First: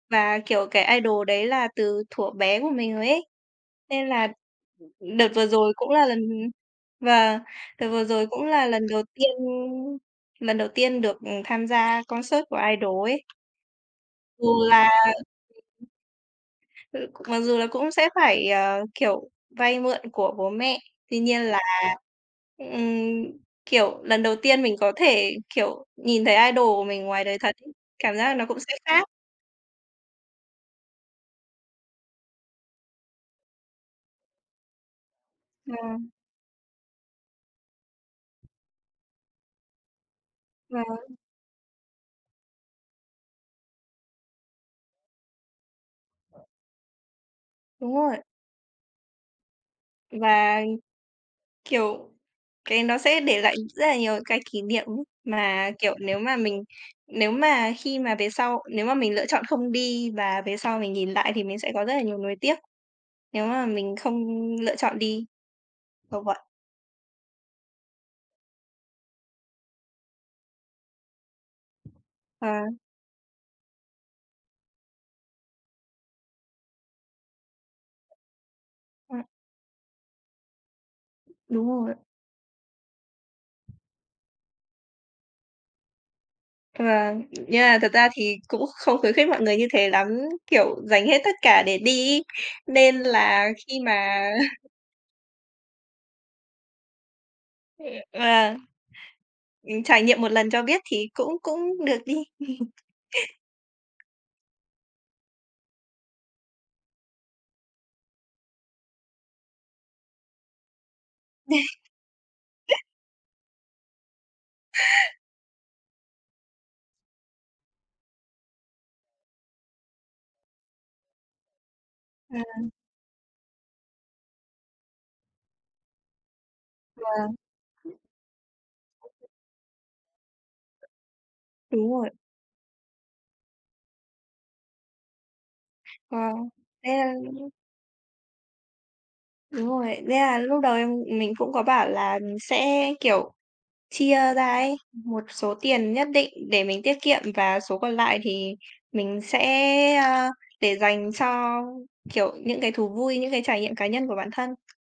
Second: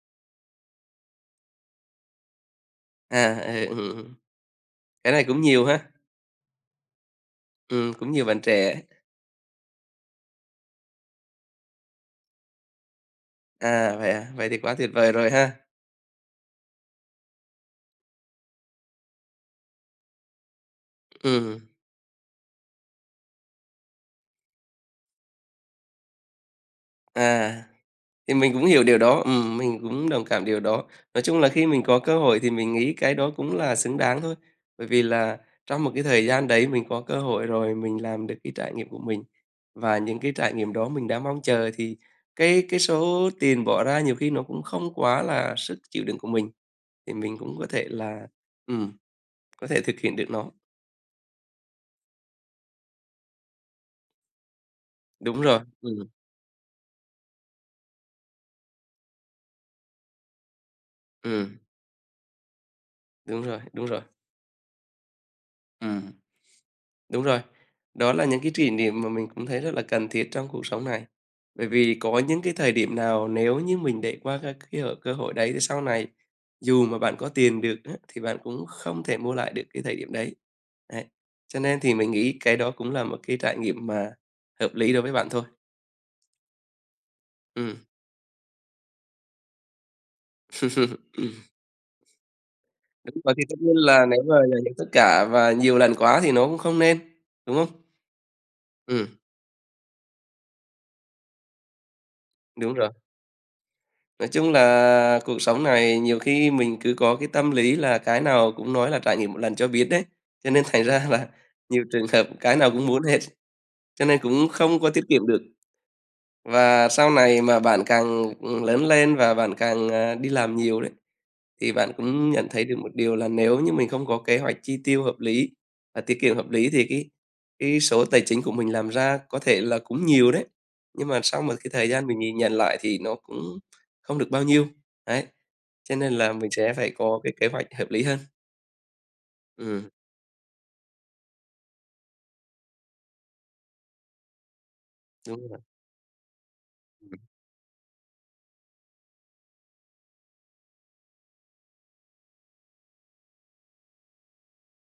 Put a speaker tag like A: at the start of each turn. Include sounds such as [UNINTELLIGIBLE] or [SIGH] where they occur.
A: Và kiểu cái idol đấy là từ thuở bé của mình rồi ấy,
B: À, ừ,
A: nên
B: ừm.
A: là
B: Cái này
A: đợt
B: cũng
A: vừa
B: nhiều
A: rồi
B: ha.
A: cũng là lần và đợt
B: Ừm,
A: vừa
B: cũng nhiều
A: rồi
B: bạn
A: cũng là
B: trẻ.
A: lần đầu tiên lần đầu tiên được, ừm, tham gia concert của idol ấy.
B: À, vậy à? Vậy
A: Dù
B: thì quá
A: là
B: tuyệt vời rồi ha.
A: [UNINTELLIGIBLE] Ư, mặc dù là cũng sẽ phải, ờ, kiểu, vay mượn của bố mẹ. Tuy nhiên là,
B: Ừm.
A: ừm, kiểu, lần đầu tiên mình có thể, kiểu, nhìn thấy idol của mình ngoài đời thật
B: À.
A: ấy, cảm
B: Thì
A: giác nó
B: mình
A: cũng
B: cũng
A: sẽ
B: hiểu điều
A: khác.
B: đó, ừm, mình cũng đồng cảm điều đó. Nói chung là khi mình có cơ hội thì mình nghĩ cái đó cũng là xứng đáng thôi, bởi vì là trong một cái
A: Ừm.
B: thời gian đấy mình có cơ hội rồi mình làm được cái trải nghiệm của mình và những cái trải nghiệm
A: Và
B: đó mình đã mong chờ, thì cái cái số tiền bỏ ra nhiều khi nó cũng không quá là sức chịu đựng của mình, thì mình cũng có thể
A: Đúng rồi.
B: là, ừm, có thể thực hiện được nó.
A: Và, kiểu, cái nó sẽ để lại rất là nhiều cái kỷ niệm [UNINTELLIGIBLE]
B: Đúng rồi,
A: mà, kiểu,
B: ừm.
A: nếu mà mình nếu mà khi mà về sau nếu mà mình lựa chọn không đi và về sau mình nhìn lại thì mình
B: Ừm.
A: sẽ có rất là nhiều nuối tiếc
B: Đúng
A: nếu
B: rồi,
A: mà
B: đúng
A: mình
B: rồi.
A: không lựa chọn đi.
B: Ừm.
A: Kiểu vậy.
B: Đúng rồi, đó là những cái kỷ niệm mà mình cũng thấy rất là cần thiết trong cuộc sống này. Bởi vì có những
A: Ờ.
B: cái thời điểm nào nếu như mình để qua các cái hội cơ hội đấy thì sau này dù mà bạn có tiền được á thì bạn cũng không thể
A: Ừm.
B: mua lại được cái thời điểm đấy. Ấy, cho
A: Đúng
B: nên thì
A: rồi.
B: mình nghĩ cái đó cũng là một cái trải nghiệm mà hợp lý đối với bạn thôi.
A: Vâng, nhưng
B: Ừm.
A: mà thật ra thì cũng không khuyến khích mọi người như thế lắm, kiểu dành
B: [LAUGHS]
A: hết tất cả để đi ấy. Nên
B: Đúng, và cái
A: là
B: tất nhiên
A: khi
B: là nếu
A: mà
B: mà [UNINTELLIGIBLE] tất cả và nhiều lần quá thì nó cũng không nên, đúng không?
A: Vâng,
B: Ừm.
A: ừm, trải nghiệm một lần cho biết thì cũng cũng được đi.
B: Đúng
A: [CHUCKLES]
B: rồi. Nói chung là cuộc sống này nhiều khi mình cứ có cái tâm lý là cái nào cũng nói là trải nghiệm một lần cho biết đấy, cho nên thành ra là nhiều
A: [CHUCKLES]
B: trường hợp cái nào cũng muốn hết, cho nên cũng không có tiết kiệm được. Và sau này mà bạn càng, ừm, lớn lên và bạn càng, ờ, đi làm nhiều đấy, thì bạn cũng nhận thấy
A: Ừm.
B: được một điều là nếu như mình không có kế hoạch chi tiêu hợp lý và tiết kiệm hợp lý thì cái
A: Vâng.
B: cái số tài chính của mình làm ra có thể là cũng nhiều đấy, nhưng mà sau một cái thời
A: Đúng
B: gian
A: rồi.
B: mình nhìn nhận lại thì nó cũng không được bao nhiêu. Đấy, cho nên là
A: Vâng.
B: mình sẽ phải
A: Thế,
B: có cái kế
A: a
B: hoạch hợp lý hơn.
A: Đúng
B: Ừm.
A: rồi. Thế là lúc đầu em mình cũng có bảo là, ừm, sẽ, kiểu, chia ra ấy, một
B: Đúng
A: số
B: rồi.
A: tiền nhất định để mình tiết kiệm
B: [UNINTELLIGIBLE]
A: và số còn lại thì mình sẽ, ơ, để dành cho, kiểu, những cái thú vui, những cái trải nghiệm cá nhân của bản thân.